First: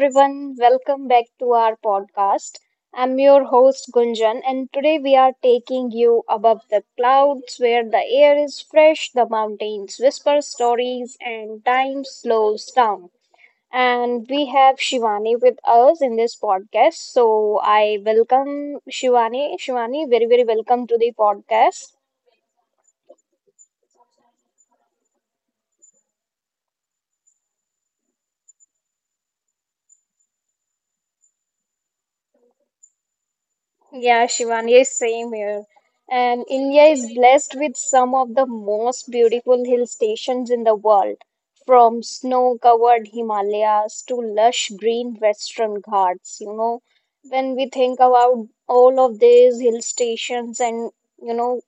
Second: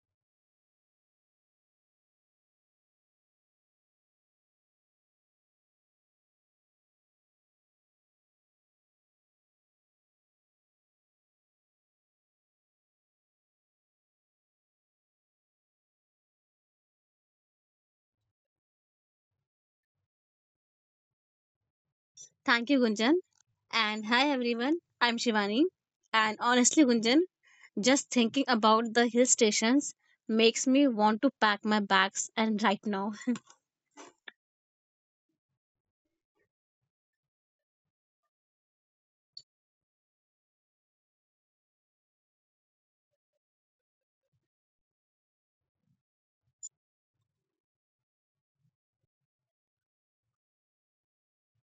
everyone, welcome back to our podcast. I'm your host Gunjan, and today we are taking you above the clouds where the air is fresh, the mountains whisper stories, and time slows down. And we have Shivani with us in this podcast. So, I welcome Shivani. Shivani, very, very welcome to the podcast. Thank you, Gunjan. And hi, everyone. I'm Shivani. And honestly, Gunjan, just thinking about the hill stations makes me want to pack my bags and right now. Yeah, Shivani, same here. And India is blessed with some of the most beautiful hill stations in the world, from snow-covered Himalayas to lush green Western Ghats. You know, when we think about all of these hill stations and, you know,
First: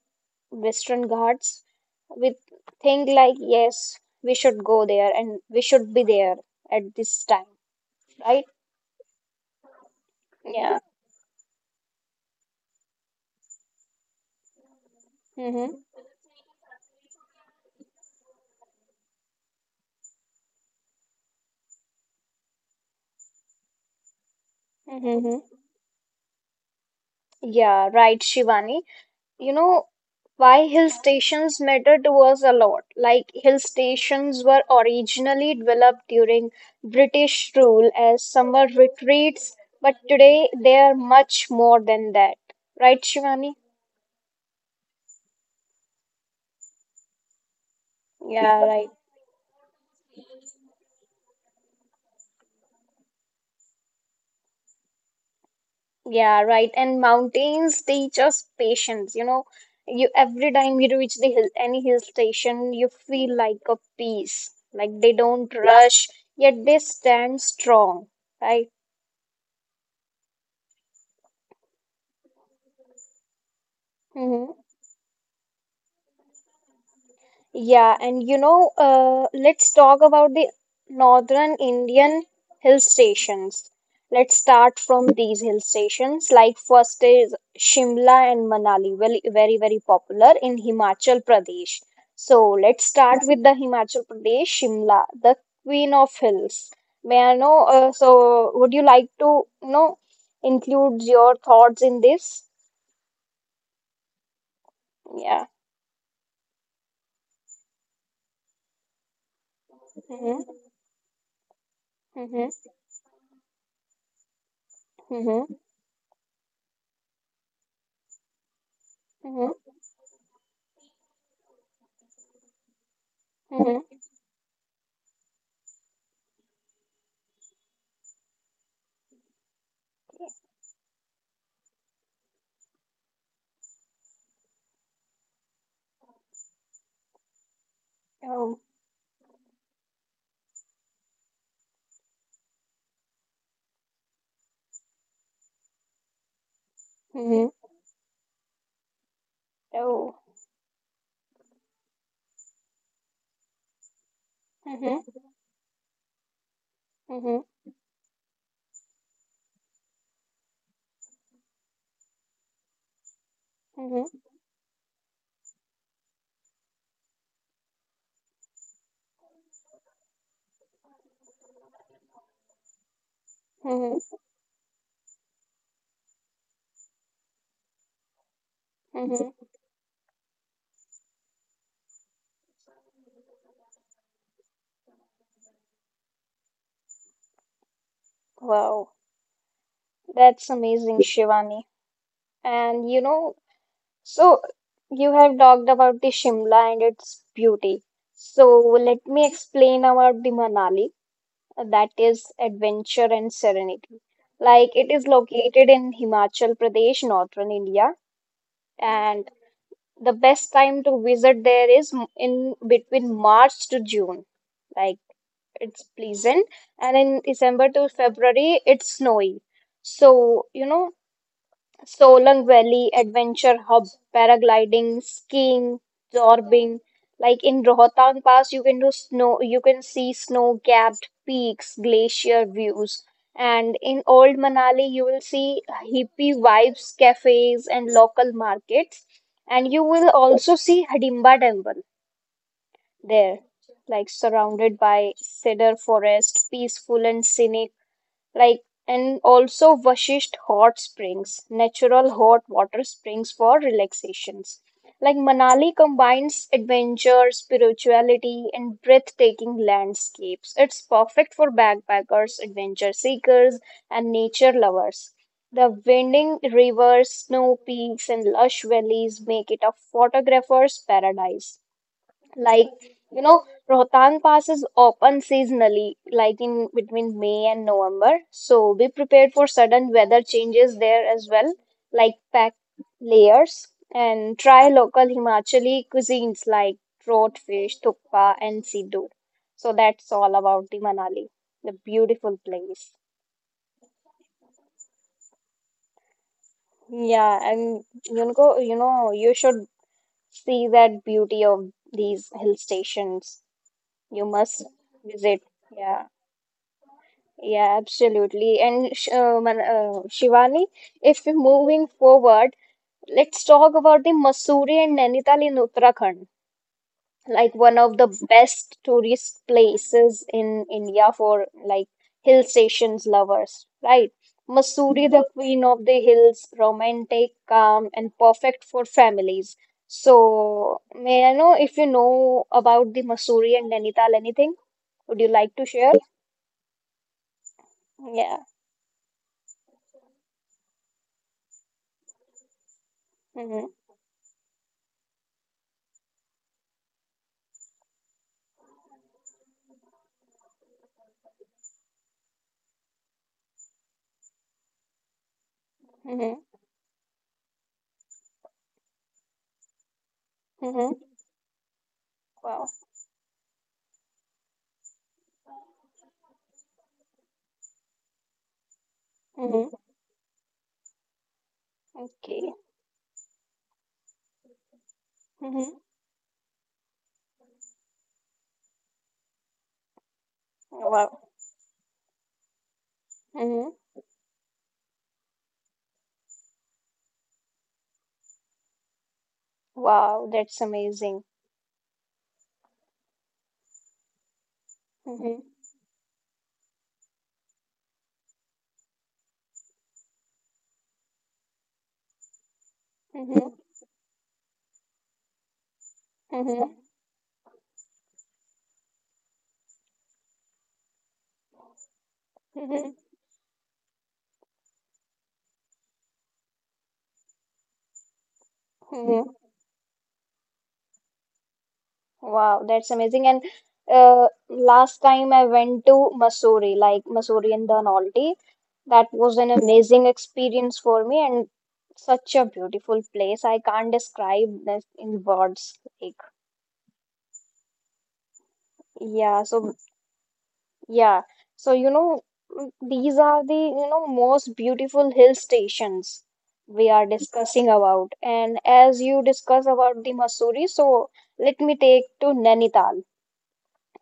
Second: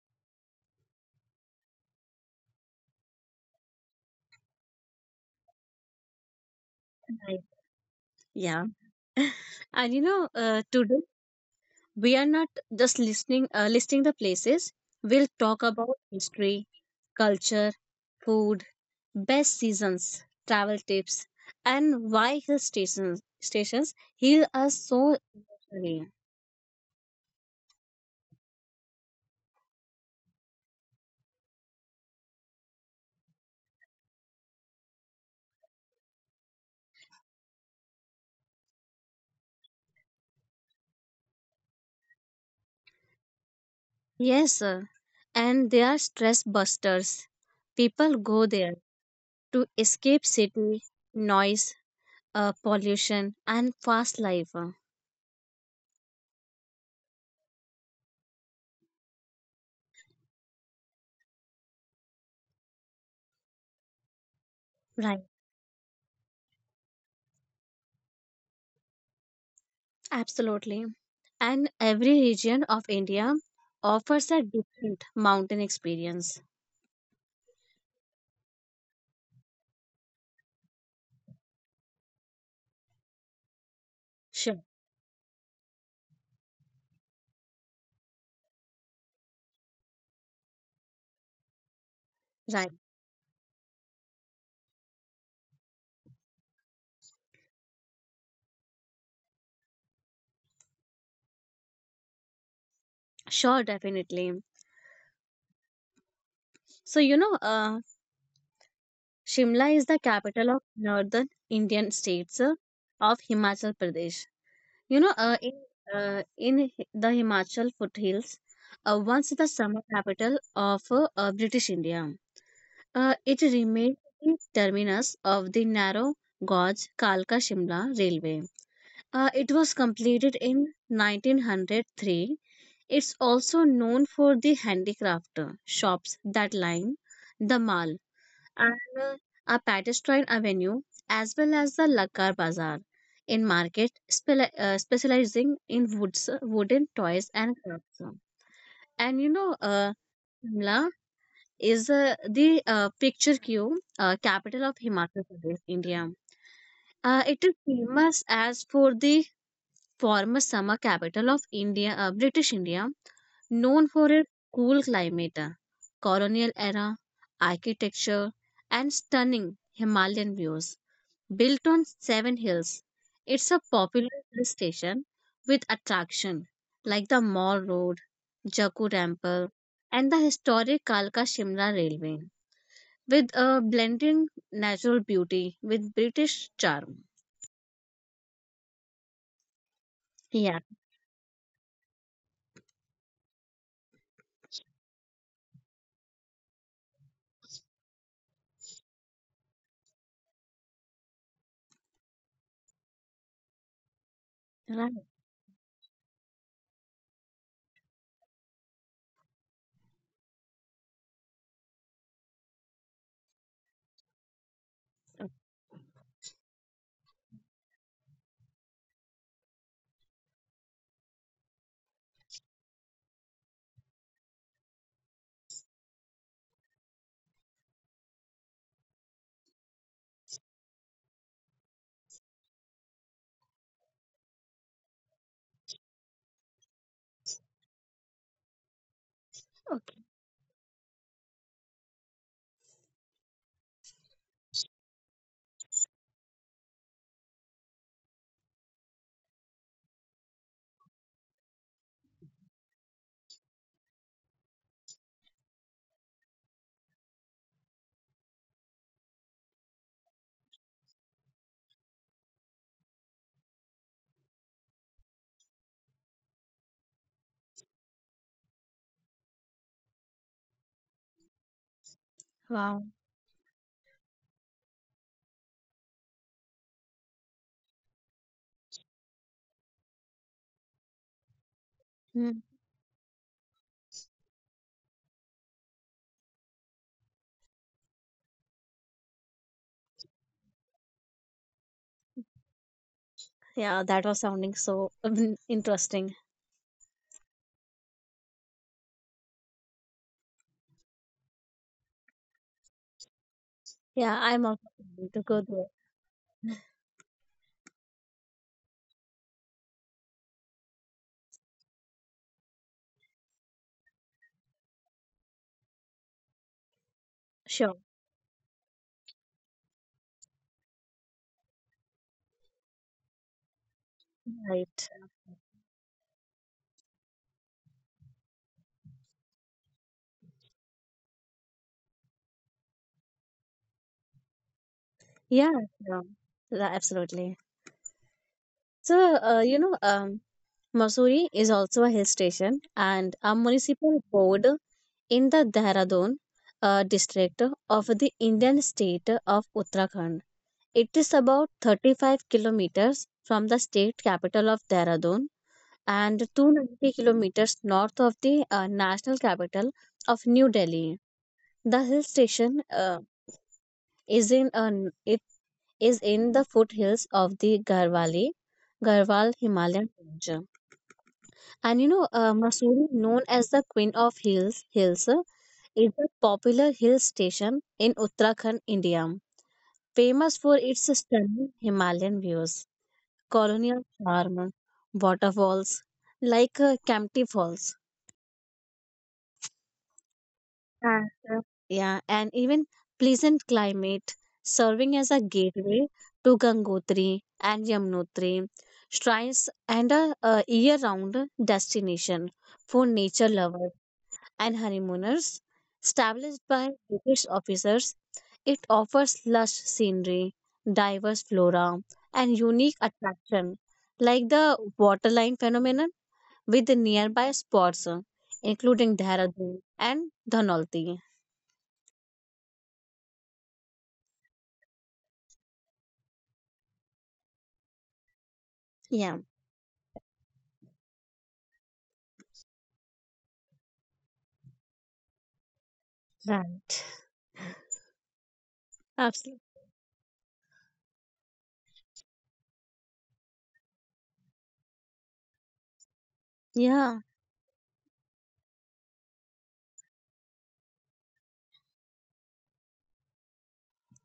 Western Ghats, we think like, yes, we should go there and we should be there at this Right. time, right? Yeah. And you know, Yeah. today we are not just listening, listing the places. We'll talk Mm-hmm. about history, culture, food, best seasons, travel tips, and why hill stations heal us so Mm-hmm. emotionally. Yeah, right, Shivani. You know why hill stations mattered was a lot. Like hill stations were originally developed during British rule as summer retreats, but today they are much more than that. Right, Shivani? Yes, sir. And they are stress busters. People go Yeah, there right. to escape city noise, pollution, and fast life. Yeah, right. And mountains teach us patience. You know, you every time you reach the hill, any hill station, you feel like a peace. Like they Right, don't, yeah, rush, yet they stand strong. Right? absolutely. And every region of India offers a Mm-hmm. different mountain experience. Yeah, and you know, let's talk about the northern Indian hill stations. Let's Sure, start from these hill stations. Like first is Shimla and Manali, very, very, very popular in Himachal Pradesh. So right. let's start with the Himachal Pradesh, Shimla, the queen of hills. May I know? So would you like to, you know, include your thoughts in this? Sure, definitely. Yeah. So, you know, Shimla is the Mm-hmm. capital of northern Indian states Mm-hmm. Of Himachal Pradesh. You know, Mm-hmm. In the Himachal foothills, once the Mm-hmm. summer capital of British India, it remained Mm-hmm. the terminus of the narrow gauge Kalka Shimla railway. It was completed in 1903. It's also known for the handicraft shops that line the mall Oh. and uh, a pedestrian avenue as well as the Lakar Bazaar in market specializing in woods, wooden toys and crafts. And you know, Oh. Shimla is the picture cue capital of Mhm. Himachal Pradesh, India. It Mhm. is famous as for the former summer capital of India, British India, known for Mhm. its cool climate, colonial era architecture, and stunning Himalayan views. Built on seven hills, it's a popular Mhm. hill station with attraction like the Mall Road, Jaku Temple, Mhm. and the historic Kalka Shimla Railway, with a blending natural beauty with British charm. Wow. That's Yeah, amazing, Shivani. And you know, so you have talked about the Shimla and its beauty. So let me explain about the Manali, that is adventure and serenity. Like it right. is located in Himachal Pradesh, northern India, and the best time to visit there is in between March to June. Like it's pleasant, and in December to February, it's snowy. So, you know, Solang Valley, adventure hub, paragliding, skiing, zorbing. Like in Rohtang Pass, you can do snow, you can see snow-capped peaks, glacier views. And in Old Manali, you will see hippie vibes, cafes, and local markets. And you Okay. will also see Hidimba Temple there, like surrounded by cedar forest, peaceful and scenic, like and also Vashisht hot springs, natural hot water springs for relaxations. Like Manali combines adventure, spirituality, and breathtaking landscapes. It's perfect for backpackers, adventure seekers, and nature lovers. The winding rivers, snow peaks, and lush valleys make it a photographer's paradise. Wow. Like, you know, Rohtan Pass is open seasonally, like in between May and November. So be prepared for sudden weather changes there as well, like pack layers and try local Himachali cuisines like trot fish, thukpa, and siddu. So that's all about the Manali, the beautiful place. Yeah, that was sounding so interesting. Yeah, and you know, you should see that beauty of these hill stations. Yeah, You I'm also must planning to visit. go there. Yeah. Yeah, absolutely. And Shivani, if we're moving forward, let's talk about the Mussoorie and Nainital in Uttarakhand, like one Sure. of the best tourist places in India for like hill stations lovers, right? Right. Mussoorie, the queen of the hills, romantic, calm, and perfect for families. So, may I know if you know about the Mussoorie and Nainital anything? Would you Yeah, like to share? sure. Yeah, absolutely. Yeah. So, Mussoorie is also a hill station and a Hmm. municipal board in the Dehradun district of the Indian state of Uttarakhand. It is about 35 kilometers from the state capital of Dehradun and Hmm. 290 kilometers north of the national capital of New Delhi. Hmm. The hill station Wow. Is in an it is in the foothills of the Garhwal Mm-hmm. Himalayan range. And you know, Okay. Mussoorie, known as the Queen of Hills, Mm-hmm. is a popular hill station in Uttarakhand, India, famous for its Wow. stunning Himalayan views, Mm-hmm. colonial charm, waterfalls like Kempty Falls. Wow, that's Ah, amazing. true. Yeah, and even pleasant climate, serving as a Mm-hmm. gateway to Gangotri and Yamunotri, shrines and a year-round destination for nature Mm-hmm. lovers and honeymooners. Established Mm-hmm. by British officers, it offers lush scenery, diverse flora, and unique Mm-hmm. attraction like the waterline phenomenon with the nearby spots, including Mm-hmm. Dehradun and Dhanolti. Wow, that's amazing. And last time I went to Mussoorie, like Mussoorie in the Nolte. That Yeah. was an amazing experience for me and such a beautiful place. I can't describe this in words. Like, Right. Absolutely. yeah, so yeah, so you know, these are the, you know, most beautiful hill stations we Yeah. are discussing about. And as you discuss about the Mussoorie, so let me take to Nainital,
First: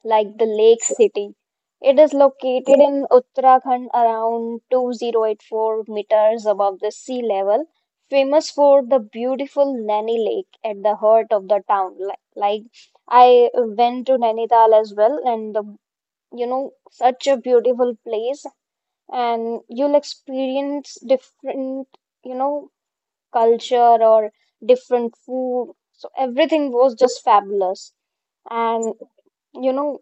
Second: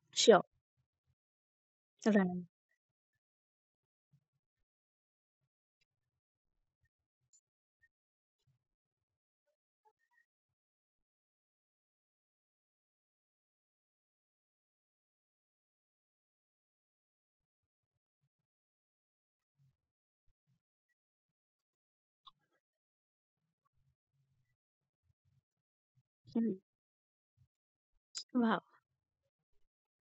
like Sure. the lake city. It is Right. located in Uttarakhand around 2084 meters above the sea level, famous for the beautiful Naini Lake at the heart of the town. Like, I went to Nainital as well, and the you know, such a beautiful place, and you'll experience different, you know, culture or different food. So Mm. everything was just fabulous. Wow. And you know,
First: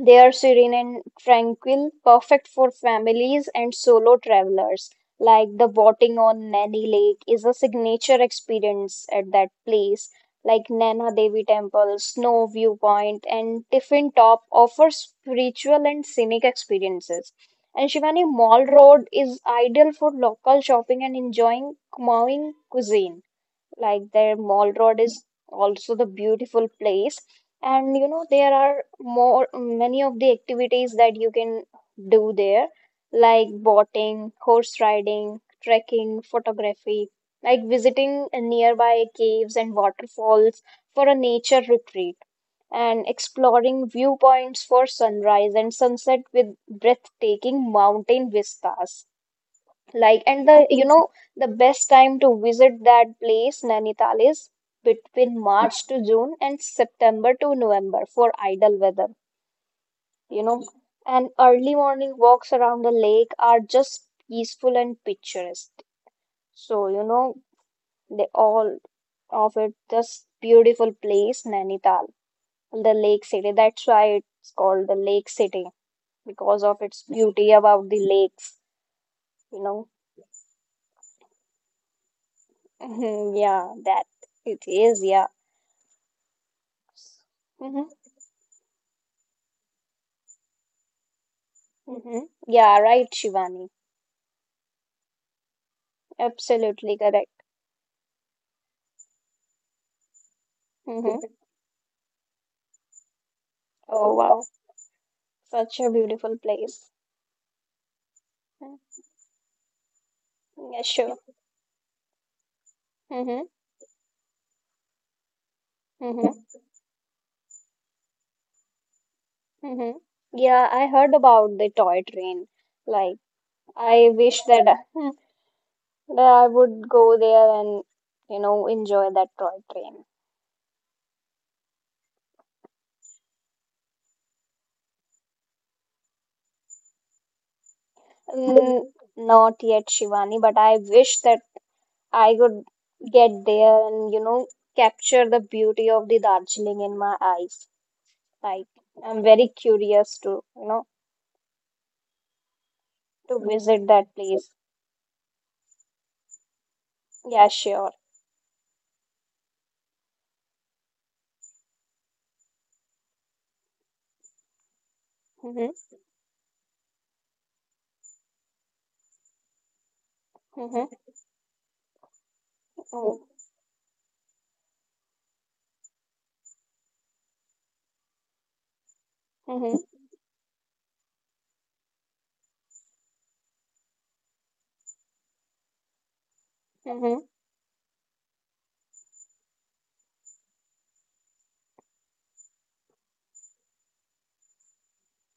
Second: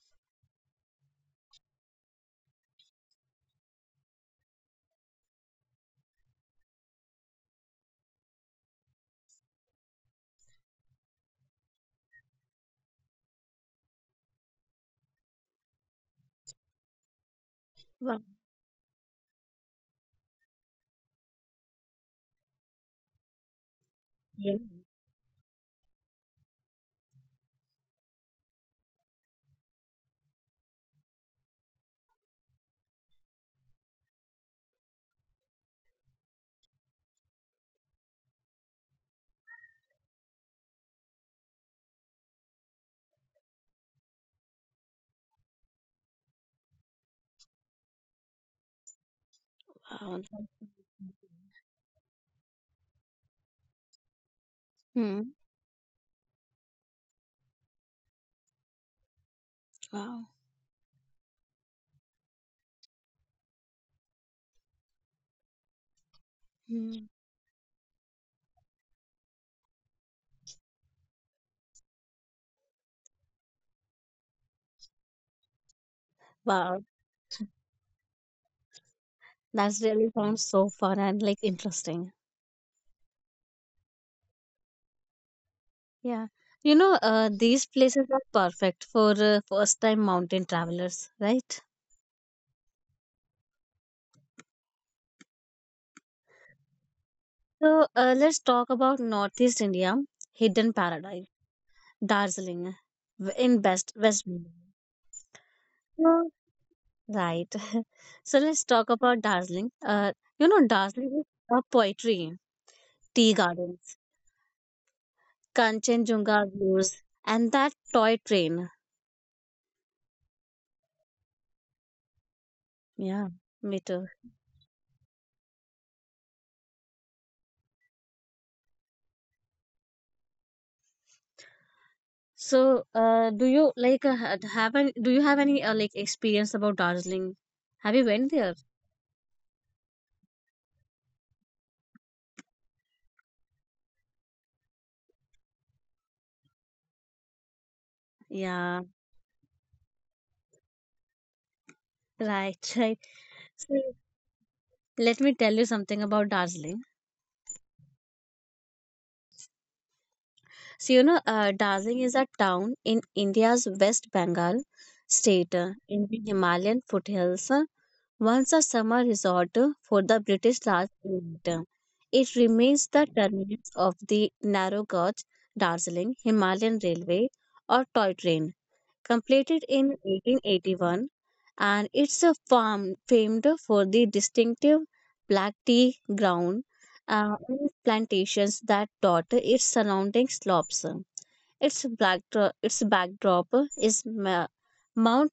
they are serene and tranquil, perfect for families and solo travelers. Like the boating on Naini Lake is a signature experience at that place. Like Nana Devi Temple, Snow Viewpoint, and Tiffin Top offer spiritual and scenic experiences. And Wow. Shivani Mall Road is ideal for local shopping and enjoying Kumaon cuisine, like their Yeah. mall road is also the beautiful place, and you know there are more many of the activities that you can do there, like boating, horse riding, trekking, photography, like visiting nearby caves and waterfalls for a nature retreat and exploring viewpoints for sunrise and sunset with breathtaking mountain vistas. Wow. Like, and the, that- you know, the best time to visit that place, Nainital, is Mm. between March to June and September to November for idle weather, Wow. you know. And early morning walks around the lake are just peaceful and picturesque. So, you Mm. know, they all of it, just beautiful place, Nainital, the lake city. That's why it's called the lake city because of Wow. its beauty about the lakes, you That's know. really sounds so fun and like interesting. Yeah, that it is, yeah. Yeah. You know, these Mm-hmm. places are perfect for first-time mountain travelers, right? Mm-hmm. Yeah, right, Shivani. Absolutely correct. So let's talk about Northeast India, hidden Mm-hmm. paradise, Darjeeling, in best Oh, West wow. Bengal. Such a So, beautiful place. Right. So let's Mm, talk about Darjeeling. You know, yeah, sure. Darjeeling is a poetry. Tea Mm-hmm. gardens, Mm-hmm. Kanchenjunga views, and that toy train. Mm-hmm. Yeah, I heard about the toy train. Like, Yeah, me I too. wish that I, that I would go there and, you know, enjoy that toy train. So, do you do you have any like experience about Darjeeling? Have you went there? Mm, not yet, Shivani, but I wish that I could get there and, you know, capture the beauty of the Darjeeling in my eyes. Right. Yeah, I'm very curious to, you know, right, right. to So, visit that place. let me tell you something about Darjeeling. Yeah, sure. So, you know, Darjeeling is a town in India's West Bengal state Mm-hmm. in the Himalayan foothills. Once a summer resort for the British Mm-hmm. last winter. It remains the Oh. terminus of the narrow gauge Darjeeling Himalayan Railway or toy train, completed Mm-hmm. in 1881, and it's a farm famed for the distinctive black tea ground Mm-hmm. And plantations that dot its surrounding slopes. Its backdrop is Mount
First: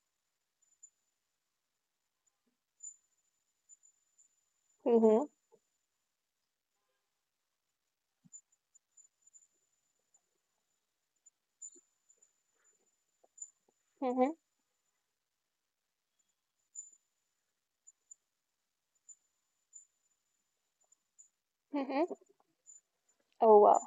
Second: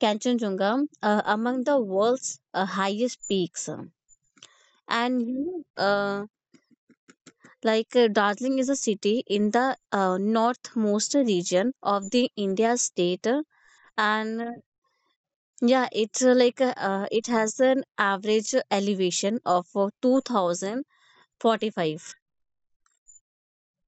Kanchenjunga, among the world's highest peaks. And Mm-hmm. you know, Darjeeling is a city in the northmost region of the India state, Mm-hmm. and yeah, it's it has an average elevation of two thousand Mm-hmm. forty-five. Oh, wow.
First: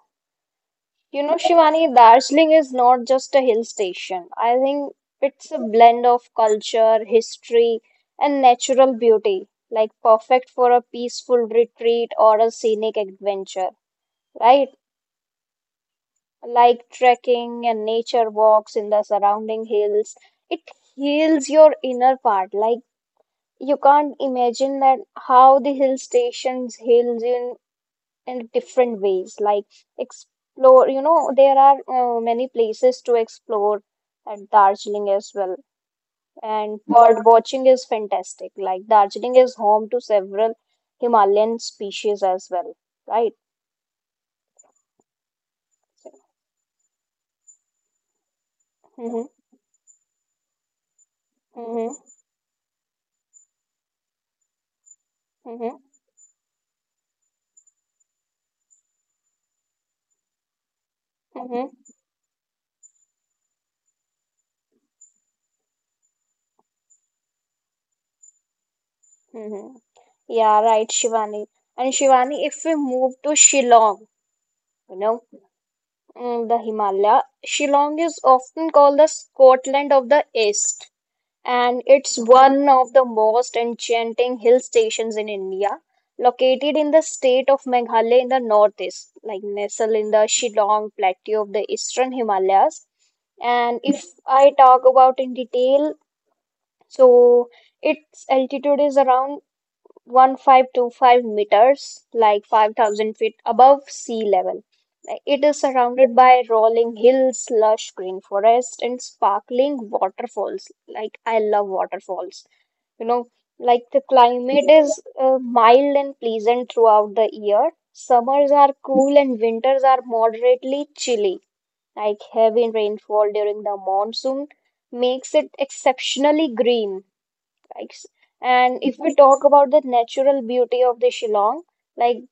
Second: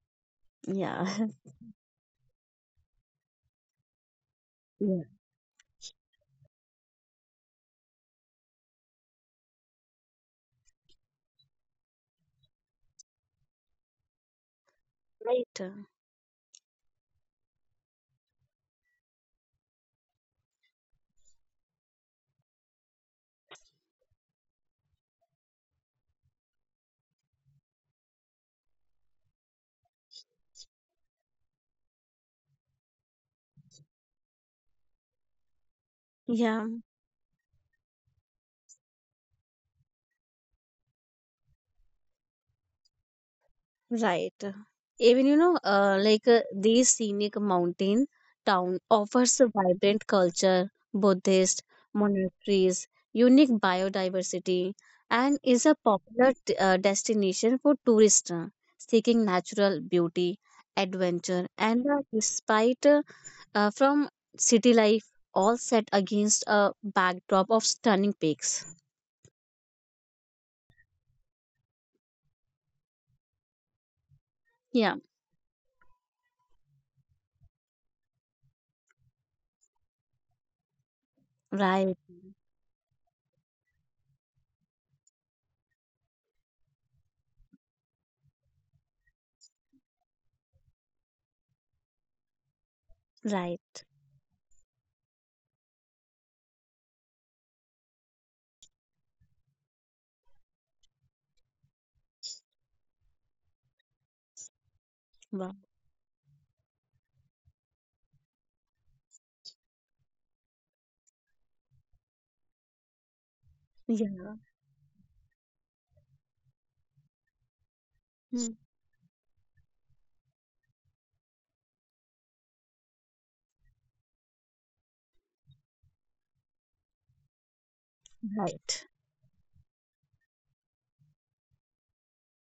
You Yeah, know, Shivani, Darjeeling is not just a hill station. I think yeah, it's a blend of culture, history, and natural beauty, like perfect for a peaceful retreat or a scenic adventure, right? right. Like trekking and nature walks in the surrounding hills. It heals your inner part. Like you can't imagine that how the hill stations heals in different ways. Like explore, you know, there are many places to explore at Darjeeling as well. Yeah. And bird watching is fantastic. Like Darjeeling is home to several Himalayan species as well, right? Right. Even you know, these scenic mountain town Mm-hmm, offers a vibrant culture, Buddhist mm-hmm, monasteries, unique biodiversity, and is a mm-hmm, popular destination for tourists seeking natural beauty, adventure, mm-hmm. and respite from city life, all set against a backdrop of stunning peaks. Hmm. Yeah, right, Shivani. And Shivani, if we move to Shillong, Yeah. you know, the Himalaya, Shillong is often called the Scotland of the East, and Right. it's one of the most enchanting hill stations in India, located in the state of Meghalaya in the northeast, like nestled in the Shillong Plateau of the Eastern Himalayas. Right. And if I talk about in detail, so its altitude is around 1525 meters, like 5,000 feet above sea level. It Wow. is surrounded by rolling hills, lush green forest, and sparkling waterfalls. Like, I love waterfalls. You know, like the Yeah. climate is mild and pleasant throughout the year. Mm. Summers are cool and winters are moderately chilly. Like, heavy rainfall during the monsoon makes it exceptionally green aspects. Right. And if we talk about the natural beauty of the Shillong, like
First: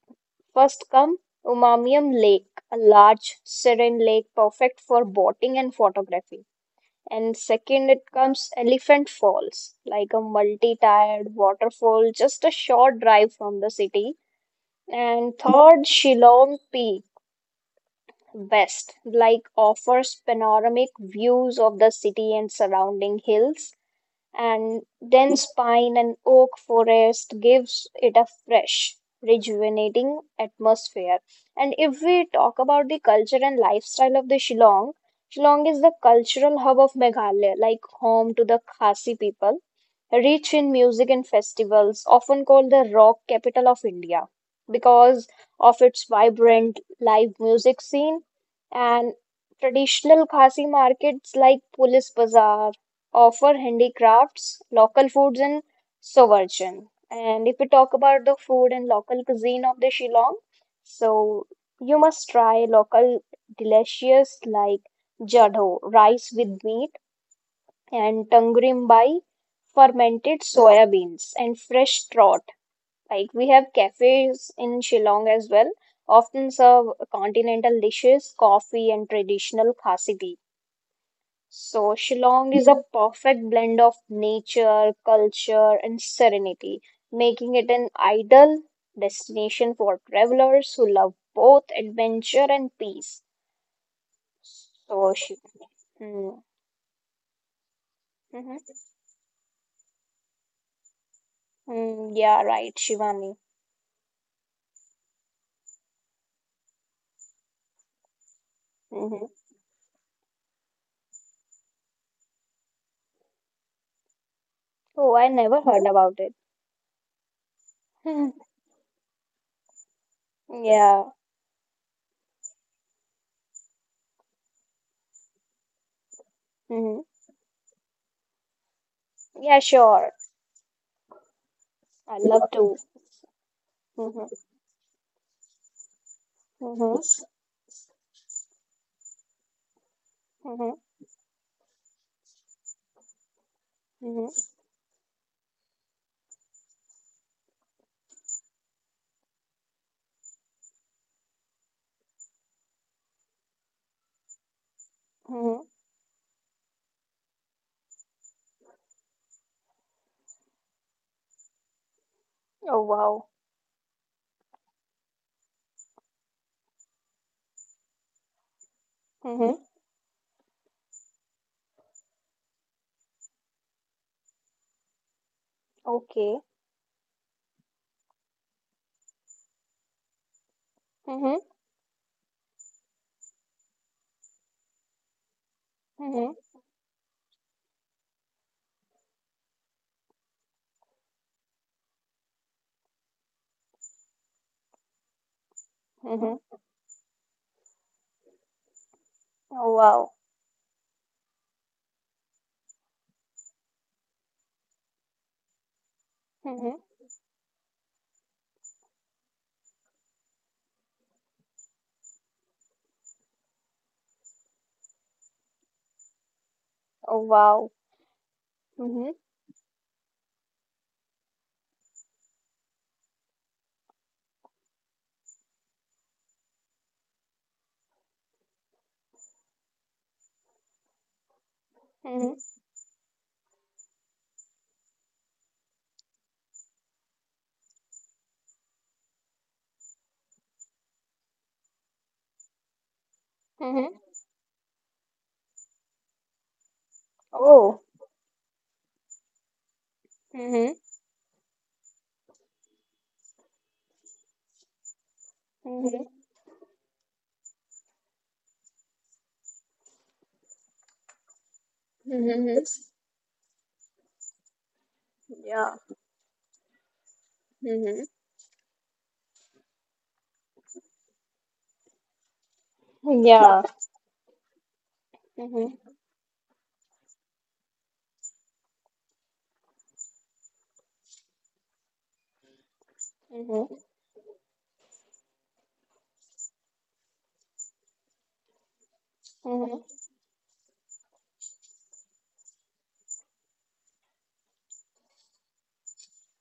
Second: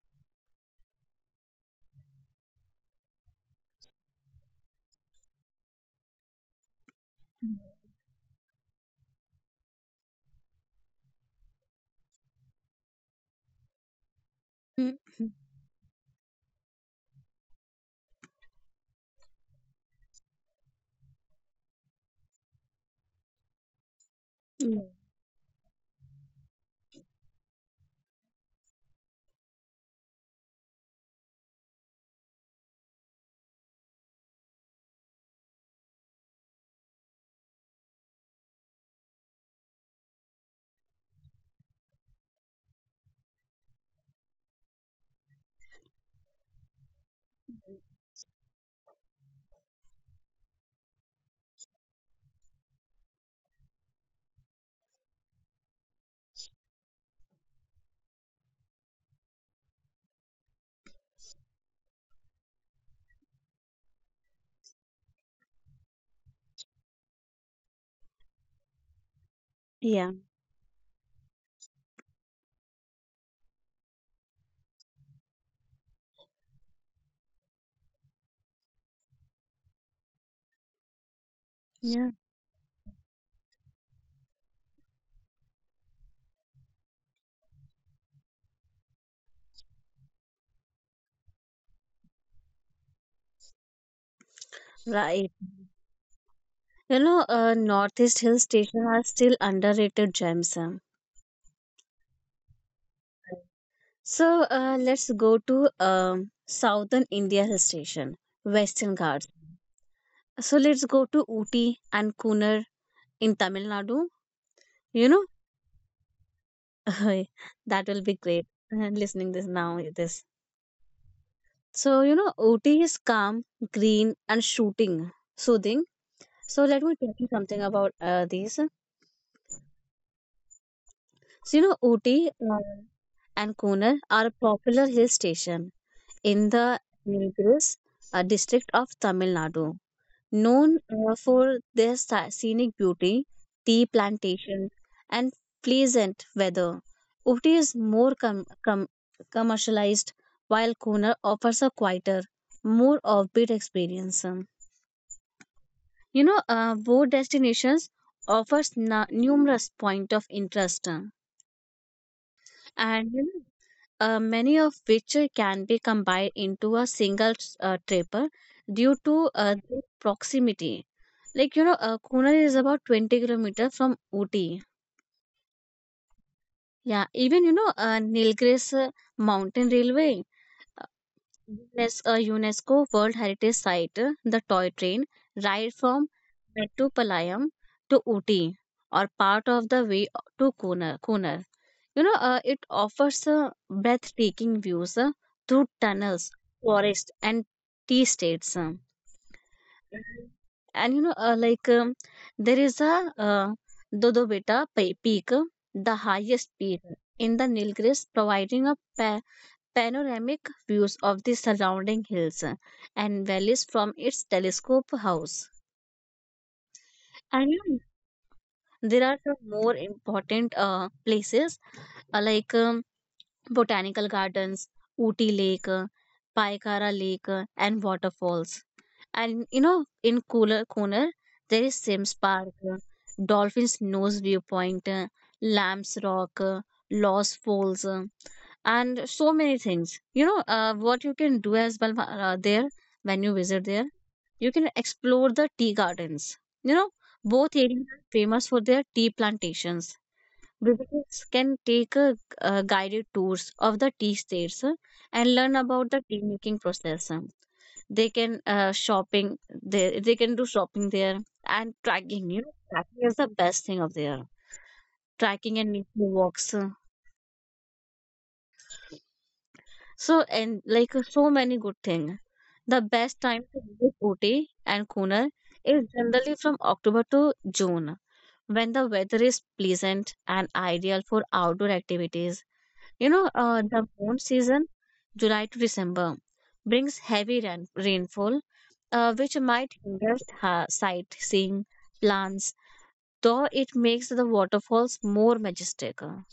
first come Umamiam Lake, a large serene lake perfect for boating and photography. And second, it comes Elephant Falls, like a multi-tiered waterfall, just a short drive from the city. Mm. And third, Shillong Peak West, like offers panoramic views of the city and surrounding hills, Mm. and dense pine and oak forest gives it a fresh, rejuvenating atmosphere. And if we talk about the culture and lifestyle of the Shillong, Shillong is the cultural hub of Meghalaya, like home to the Khasi people, rich in music and festivals, often called the rock capital of India because of its vibrant live music scene and traditional Khasi markets like Pulis Bazaar offer handicrafts, local foods, and sovarchan. And if we talk about the food and local cuisine of the Shillong, so you must try local delicious like jadho, rice with meat, and tangrim bai, Yeah, fermented soya beans and fresh trot. Like we have cafes in Shillong as well, often serve continental dishes, coffee, and traditional Khasi tea. So yeah, Shillong is a perfect blend of nature, culture, and serenity, making it an ideal destination for travelers who love both adventure and peace. So right. Shivani. Hmm. You know, Northeast Hill Hmm. Station are still underrated gems. Mm, yeah, right, Shivani. So let's go to Southern India Hill Station, Western Hmm. Ghats. So let's go to Ooty and Kunar in Tamil Nadu. You Oh, know, I never heard about it. that will be great. Listening this now, this. Yeah. So you know, Ooty is calm, green, and shooting, soothing. So let me Hmm. tell you something about these. Yeah, sure. So, you know, I Ooty love uh, to. and Konar Hmm. are popular hill station in the Hmm. Nilgiris district of Tamil Nadu, Hmm. known for their scenic beauty, tea Hmm. plantations, and pleasant weather. Ooty is more commercialized, while Konar offers a quieter, more offbeat experience. Hmm. You know, both destinations offers numerous point of interest, Oh, and you wow. know, many of which can be combined into a single trip due to Hmm. Their proximity. Like you know, Kunar is about 20 kilometers from Ooty. Okay. Yeah, even you know, Nilgiris Mountain Railway. Hmm. Yes, a UNESCO World Heritage Site, the toy train ride from Hmm. Mettupalayam to Ooty or part of the way to Kunar. You know, it offers breathtaking views through tunnels, Hmm. forests, and tea states. Oh, wow. Mhm. And you know, there is a uh, Dodobeta peak, the highest Hmm. peak in the Nilgiris, providing a panoramic views of the surrounding hills and valleys from its telescope house. Oh, And you wow. know, there Hmm. are some more important places uh, like um, botanical gardens, Ooty Lake, Paikara Lake, and waterfalls. And you know, in cooler corner, there is Sims Hmm. Park, Dolphin's Nose Viewpoint, Lamb's Rock, Lost Falls, and so many things. You know, what you can do as well there when you visit there, Hmm. you can explore the tea gardens. You know, both Oh. areas are famous for their tea plantations. Hmm. Visitors can take a guided tours of the tea states and learn about Hmm. the tea making process. They can they can do shopping there. And tracking, you know, Hmm. tracking is the best thing of there. Tracking and Yeah. nature walks, Hmm. so and like so many good thing. The best time Yeah. to visit Ooty and Kunar is Hmm. generally from October to June when the weather is pleasant and ideal for outdoor activities. You know, Hmm. Hmm. the monsoon season, July to December, brings heavy rainfall, which might hinder sightseeing plans, though it makes the waterfalls more majestical.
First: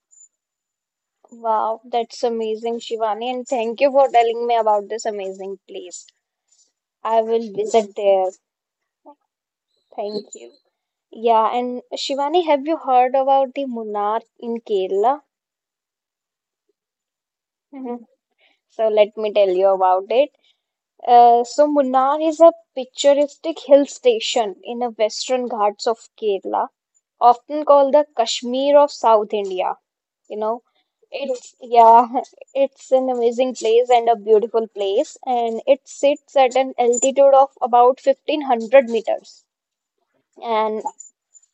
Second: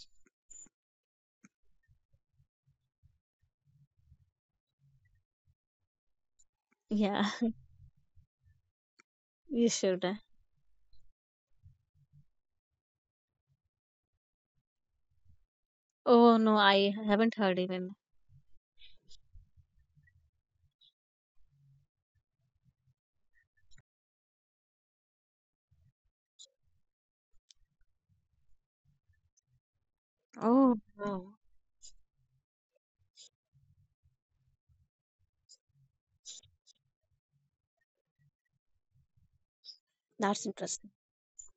Wow, that's amazing, Shivani, and thank you for telling me about this amazing place. I Yeah, will visit there. you should. Thank you. Yeah, and Shivani, have you heard about the Munnar in Kerala? Oh no, I haven't heard even. Mhm. So let me tell you about it. So Munnar is a picturesque hill station in the Western Ghats of Kerala, often called the Kashmir of South India. You know, Oh wow, it's it's an amazing place and a beautiful place, and it sits at an altitude of about 1500 meters. that's And interesting.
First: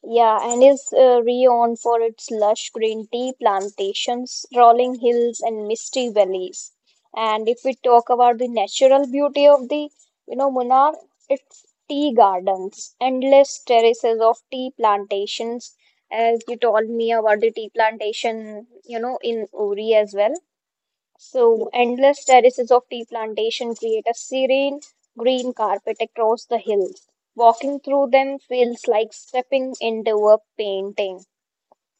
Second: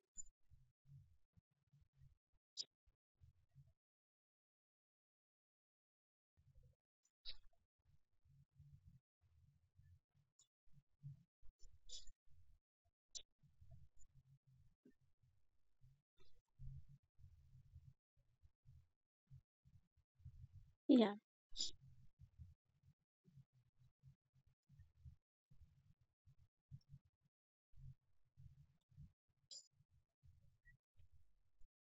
Yeah, and is renowned for its lush green tea plantations, rolling hills, and misty valleys. And if we talk about the natural beauty of the, you know, Munnar, it's tea gardens, endless terraces of tea plantations, as you told me about the tea plantation, you know, in Uri as well. Yeah. So, endless terraces of tea plantation create a serene green carpet across the hills. Walking through them feels like stepping into a painting.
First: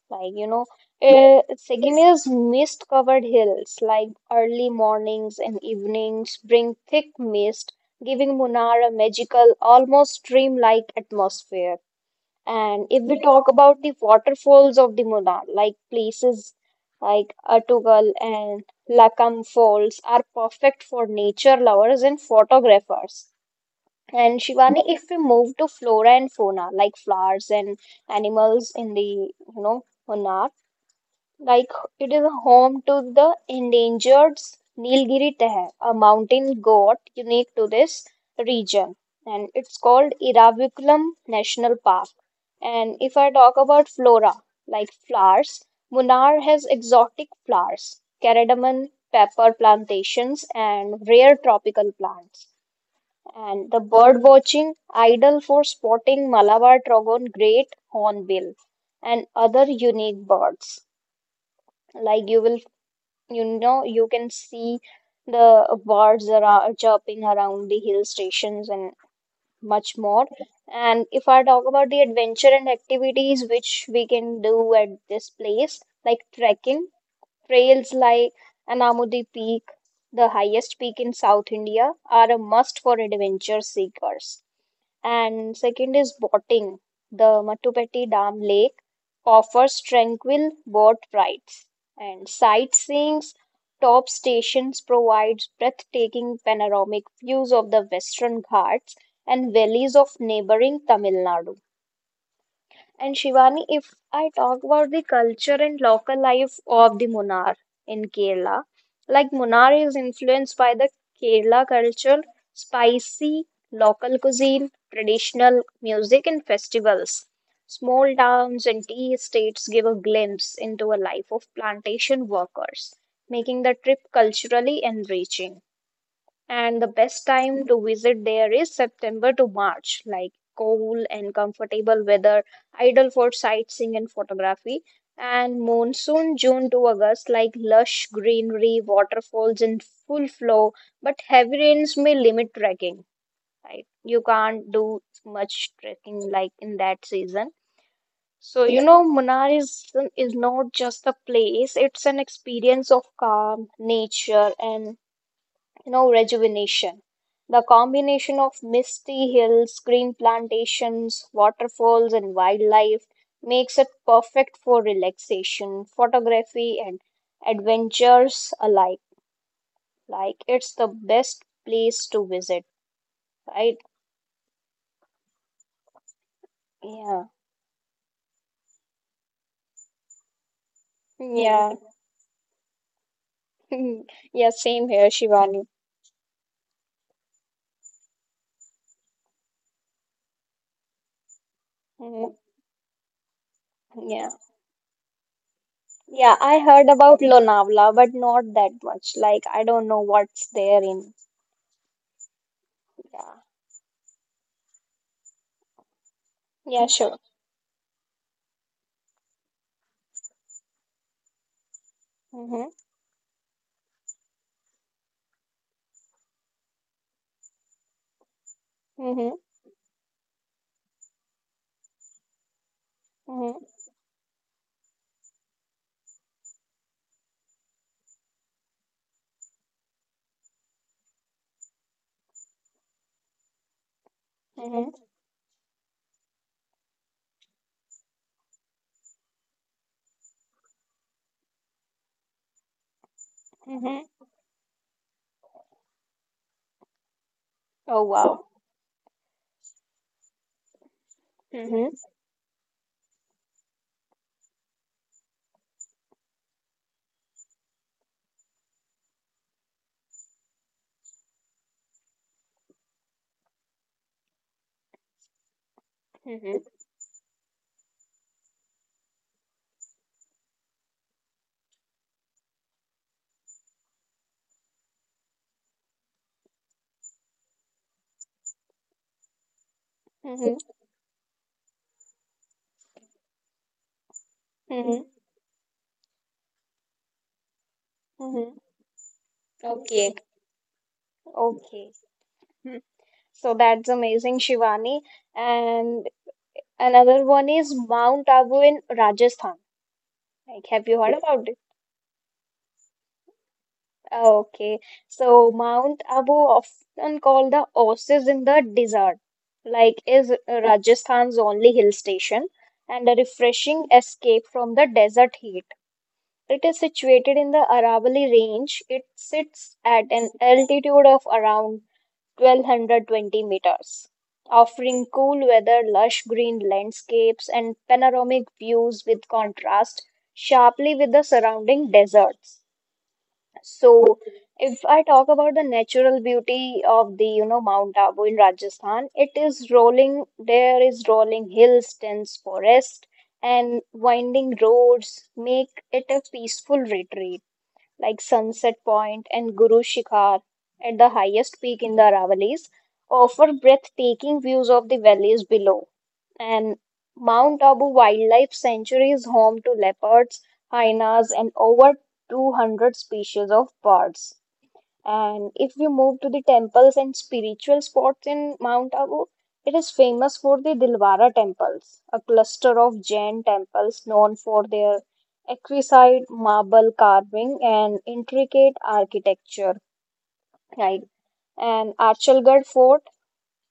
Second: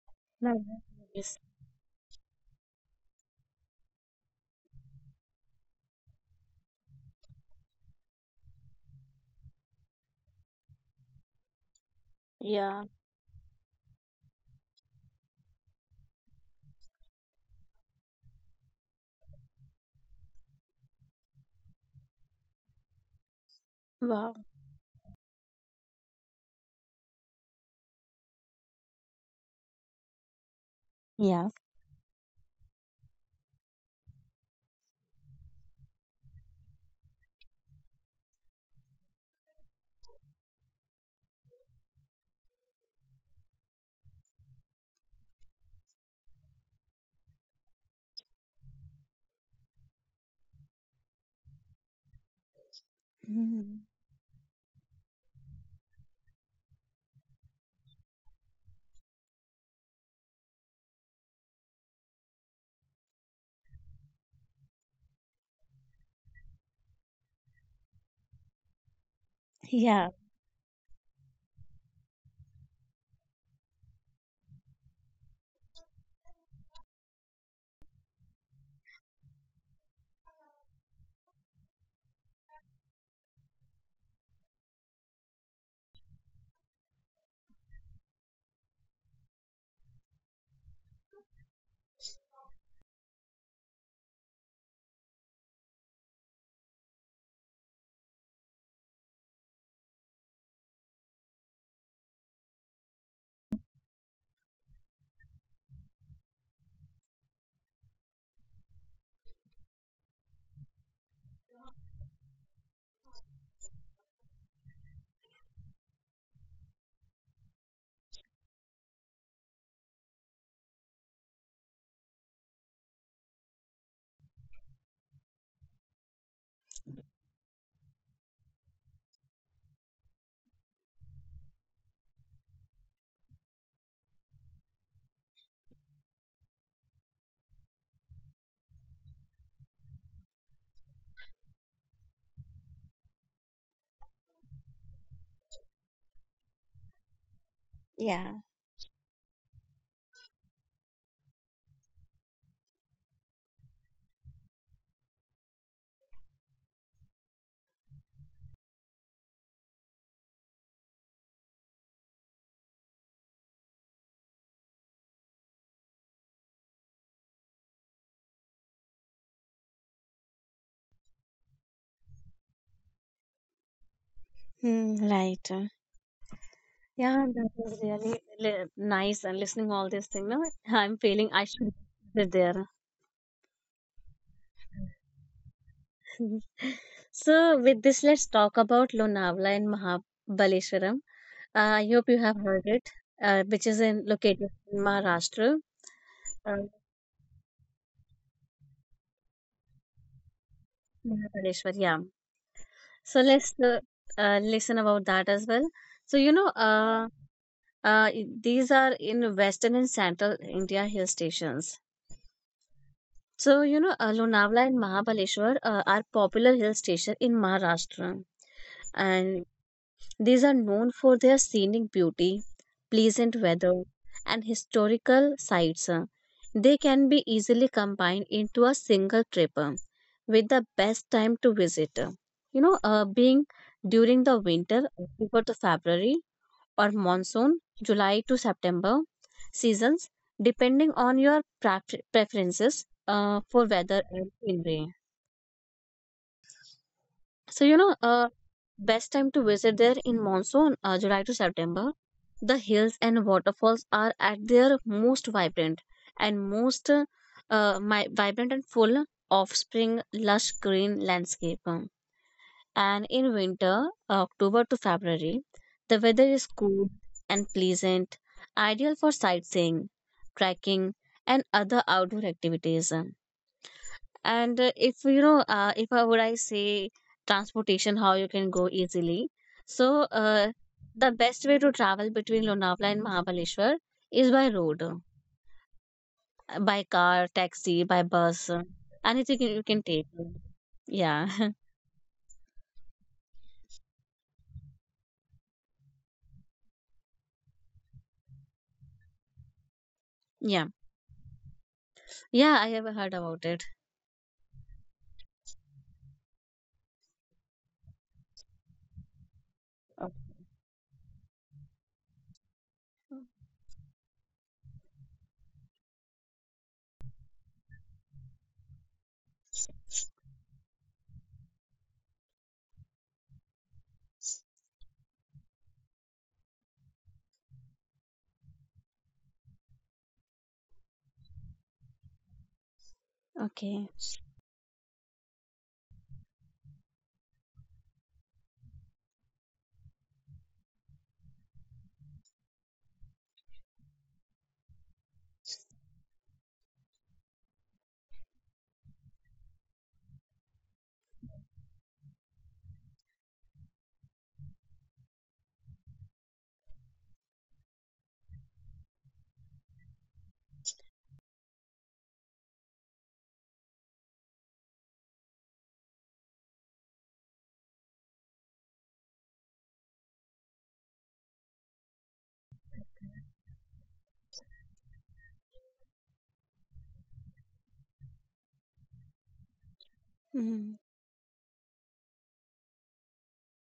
Like, you No, know, no, yes. Sagina's mist-covered hills, like early mornings and evenings, bring thick mist, giving Munnar a magical, almost dreamlike atmosphere. Yeah. And if we talk about the waterfalls of the Munnar, like places like Atugal and Lakam Falls are perfect for nature lovers and photographers. Wow. And Shivani, if we move to flora and fauna, like flowers and animals in the, you know, Munnar, Yeah. like it is home to the endangered Nilgiri Tehe, a mountain goat unique to this region, and it's called Iravakulam National Park. And if I talk about flora, like flowers, Munnar has exotic flowers, cardamom, pepper plantations, and rare tropical plants. And the Mm. bird watching, ideal for spotting Malabar trogon great hornbill and other unique birds. Like you know you can see the birds are chirping around the hill stations and much Yeah. more. And if I talk about the adventure and activities which we can do at this place, like trekking trails like Anamudi Peak, the highest peak in South India, are a must for adventure seekers. And second is boating. The Matupeti Dam Lake offers tranquil boat rides and sightseeing. Top stations provides breathtaking panoramic views of the Western Ghats and valleys of neighboring Tamil Nadu. And Shivani, if I talk about the culture and local life of the Munnar in Kerala, like Munnar is influenced by the Kerala culture, spicy local cuisine, traditional music, and festivals. Small towns and tea estates give a glimpse into a life of plantation workers, making the trip culturally enriching. And the best time to visit there is September to March, like cool and comfortable weather, ideal for sightseeing and photography. And monsoon, June to August, like lush greenery, waterfalls in full flow, but heavy rains may limit trekking, right? You can't do much trekking like in that season. Yeah. So, you know, Munnar is not just a place, it's an experience of calm, nature, and you know rejuvenation. The combination of misty hills, green plantations, waterfalls, and wildlife makes it perfect for relaxation, photography, and adventures alike. Like, it's the best place to visit, right? Mm, right. Yeah, Yeah, that was really nice and listening all this thing. No, I'm feeling I Yeah. should be there. Yeah, yeah, same here, Shivani. Mhm. So, with this, let's talk about Lonavala and Mahabaleshwaram. I hope you Mm, have heard it, which is in, yeah, located in Maharashtra. yeah, I Uh, heard about Lonavala, but not that much. Like, I don't know what's there in. Mahabaleshwar, yeah. So Yeah, let's listen about that as well. So you know, yeah, sure. These are in western and central India hill stations. Mm-hmm, So you know, Lonavala and Mahabaleshwar are popular hill station in Maharashtra, mm-hmm. and these are known for their scenic beauty, pleasant Mm-hmm. weather, and historical sites. They can be easily combined into a single trip, with the best time to visit. You know, being during the Mm-hmm. winter, October to February, or monsoon, July to September seasons, depending on your preferences for weather Mm-hmm. and scenery. So you know, Oh wow. best time to visit there in monsoon, July to Mm-hmm. September. The hills and waterfalls are at their most vibrant most vibrant and full of spring lush green landscape. And in winter, October to February, the weather is Mm-hmm. cool and pleasant, ideal for sightseeing, trekking, and other outdoor activities. And if you know, if I would I say transportation, how you can go easily. So Mm-hmm. the best way to travel between Lonavala and Mahabaleshwar is by road, Mm-hmm. by car, taxi, by bus, Mm-hmm. Anything you can take. Okay. Yeah, Okay. Hmm. So that's amazing, Shivani. And another one is Mount Abu in Rajasthan. Like, yeah, have you heard about it? yeah. I have heard about it. Oh, okay. So Mount Abu, often called the oasis in the desert, like is Rajasthan's only hill station and a refreshing escape from the desert heat. It is situated in the Aravalli Range. It sits at an altitude of around 1220 meters, offering cool weather, lush green landscapes, and panoramic views with contrast sharply with the surrounding deserts. Okay. So, if I talk about the natural beauty of the, you know, Mount Abu in Rajasthan, it is rolling, there is rolling hills, dense forest, and winding roads make it a peaceful retreat like Sunset Point and Guru Shikhar at the highest peak in the Aravallis, offer breathtaking views of the valleys below. And Mount Abu Wildlife Sanctuary is home to leopards, hyenas, and over 200 species of birds. And if you move to the temples and spiritual spots in Mount Abu, it is famous for the Dilwara temples, a cluster of Jain temples known for their exquisite marble carving and intricate architecture. Mm, Right. And Archalgarh Fort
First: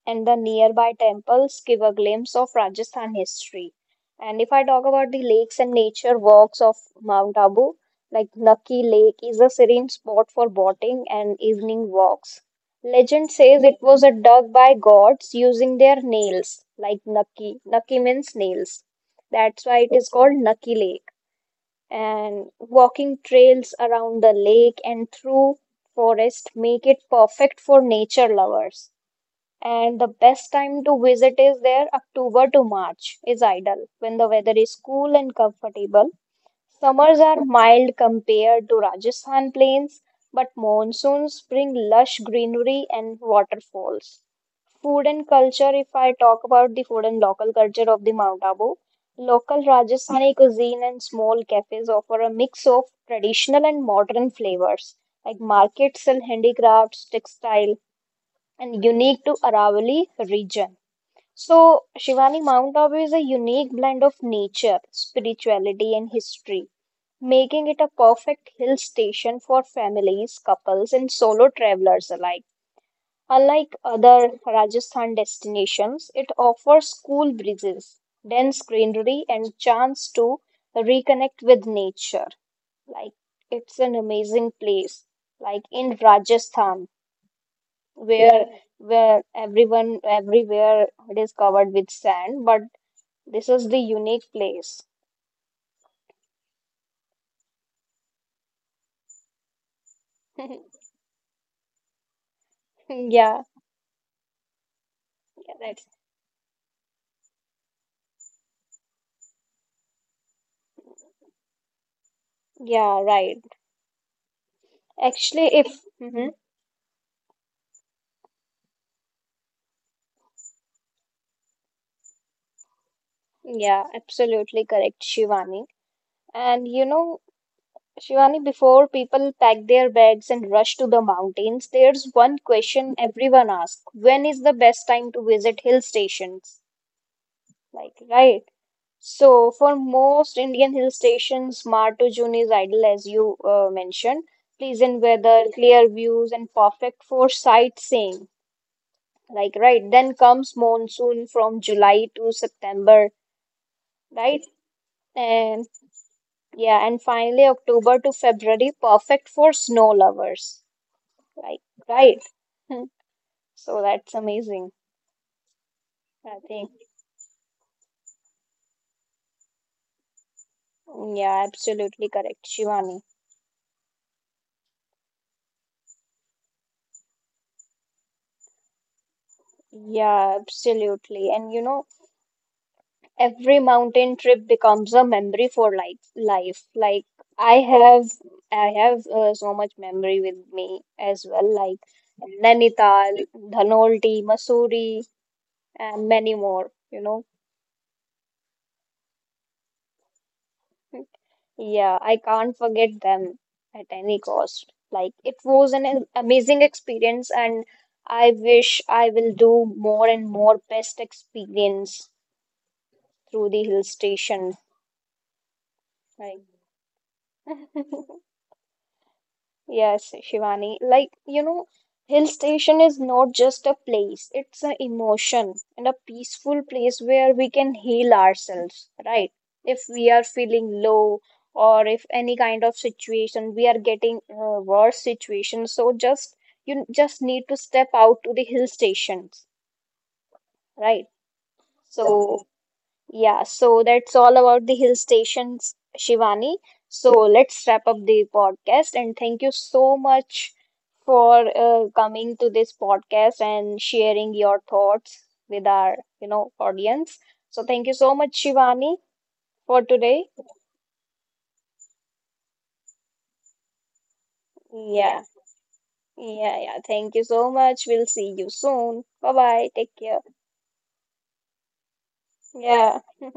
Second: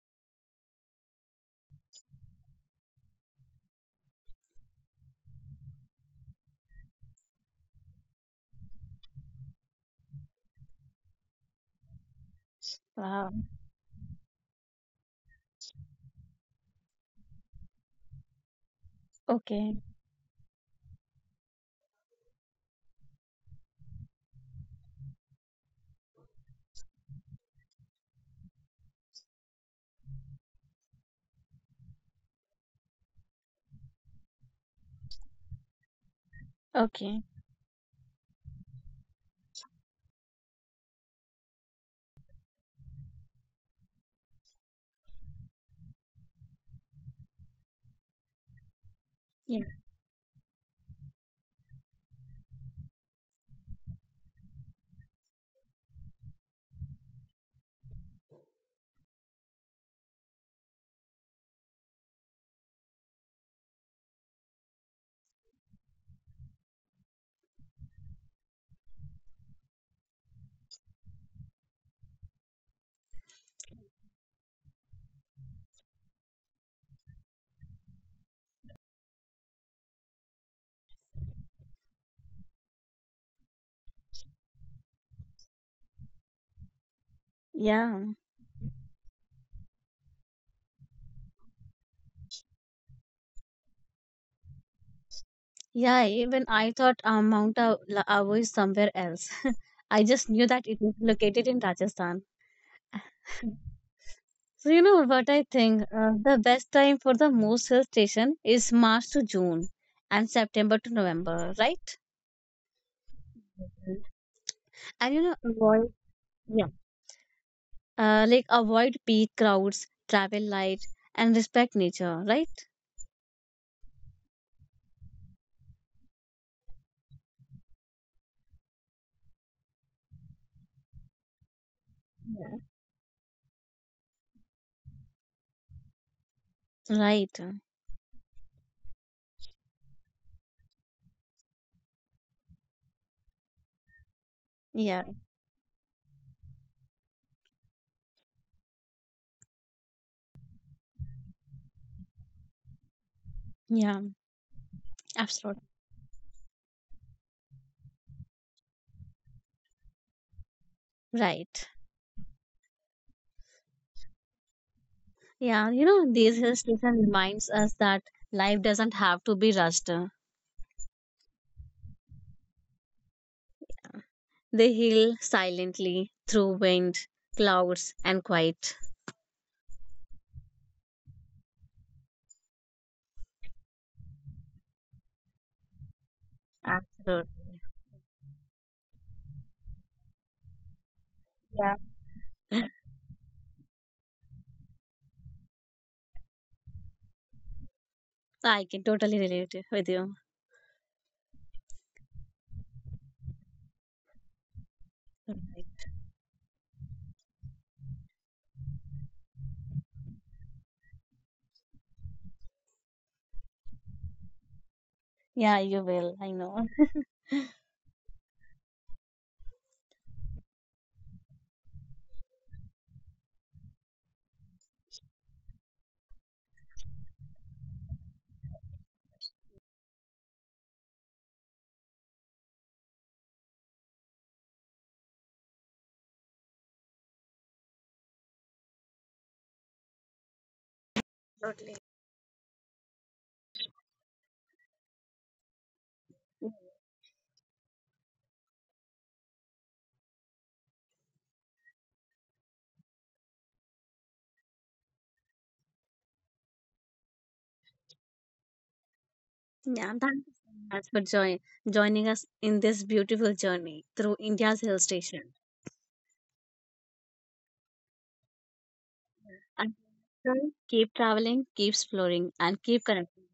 and the nearby temples give a glimpse of Rajasthan history. And if I talk about the lakes and nature walks of Mount Abu, like Naki Lake is a serene spot for boating and evening walks. Legend wow. says it was dug by gods using their nails, like Naki. Naki means nails. That's Okay. why it is called Naki Lake. And walking trails around the lake and through forest make it perfect for nature lovers. And the best time to visit is there, October to March is ideal when the weather is cool and comfortable. Summers Okay. are mild compared to Rajasthan plains, but monsoons bring lush greenery and waterfalls. Food and culture, if I talk about the food and local culture of the Mount Abu, local Yeah. Rajasthani cuisine and small cafes offer a mix of traditional and modern flavors, like markets sell handicrafts, textile, and unique to Aravali region. So, Shivani, Mount Abu is a unique blend of nature, spirituality, and history, making it a perfect hill station for families, couples, and solo travelers alike. Unlike other Rajasthan destinations, it offers cool breezes, dense greenery, and chance to reconnect with nature. Like it's an amazing place. Like in Rajasthan, Yeah. where where everyone everywhere it is covered with sand, but this is the unique place. Yeah. Even I thought Mount Abu is somewhere else. I just knew that it is located in Rajasthan. Yeah, So you know what I yeah, think? that's The best time for the most hill station is March to June and September to November, right? yeah, right. And you know, Actually, if avoid mhm, yeah, like avoid peak crowds, travel light, and respect nature, right? yeah, absolutely correct, Shivani. And you know, Shivani, before people pack their bags and rush to the mountains, there's one question everyone asks: when is the best time to visit hill stations? Right. Like, right. So, for most Indian hill stations, Mar to June is ideal, as you mentioned. Pleasant Yeah. weather, clear views, and perfect for sightseeing. Like, right. Then comes monsoon from July to September, Yeah. right? Absolutely. And yeah, and finally October to February, perfect for snow lovers. Like, Right. right. Hmm. So, that's amazing, Yeah. You know, these I hill think. station reminds us that life doesn't have to be rushed. Yeah, absolutely correct, Shivani. They heal silently through wind, clouds, and quiet. Yeah, absolutely. And you know, every mountain trip becomes a memory for like life. Like Absolutely. I have, I have so much memory with me as well. Yeah. Like Nainital, Dhanolti, Mussoorie, and many more. You know, I can totally relate with you. yeah, I can't forget them at any cost. Like it was an amazing experience, and I wish I will do more and more best experience through the hill station. Yeah, you will. I know. Right. Yes, Shivani. Like, you know, hill station is not just a place, it's an emotion and a peaceful place where we can heal ourselves, right? If we are feeling low or if any kind of situation we are getting worse situation, so just you just need to step out to the hill stations, right? So yeah, so that's all about the hill stations, Shivani. So let's wrap up the podcast and thank you so much for coming to this podcast and sharing your thoughts with our, you know, audience. So thank you so much, Shivani, for Yeah, today. thank you so much for joining us in this beautiful journey through India's hill Yeah, station. Yeah, yeah, thank you so much. We'll see you soon. Bye bye. And Take care. keep traveling, keep exploring, and keep Yeah. connecting.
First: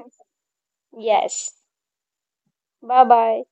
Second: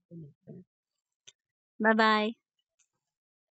Yes. Bye bye. Bye bye.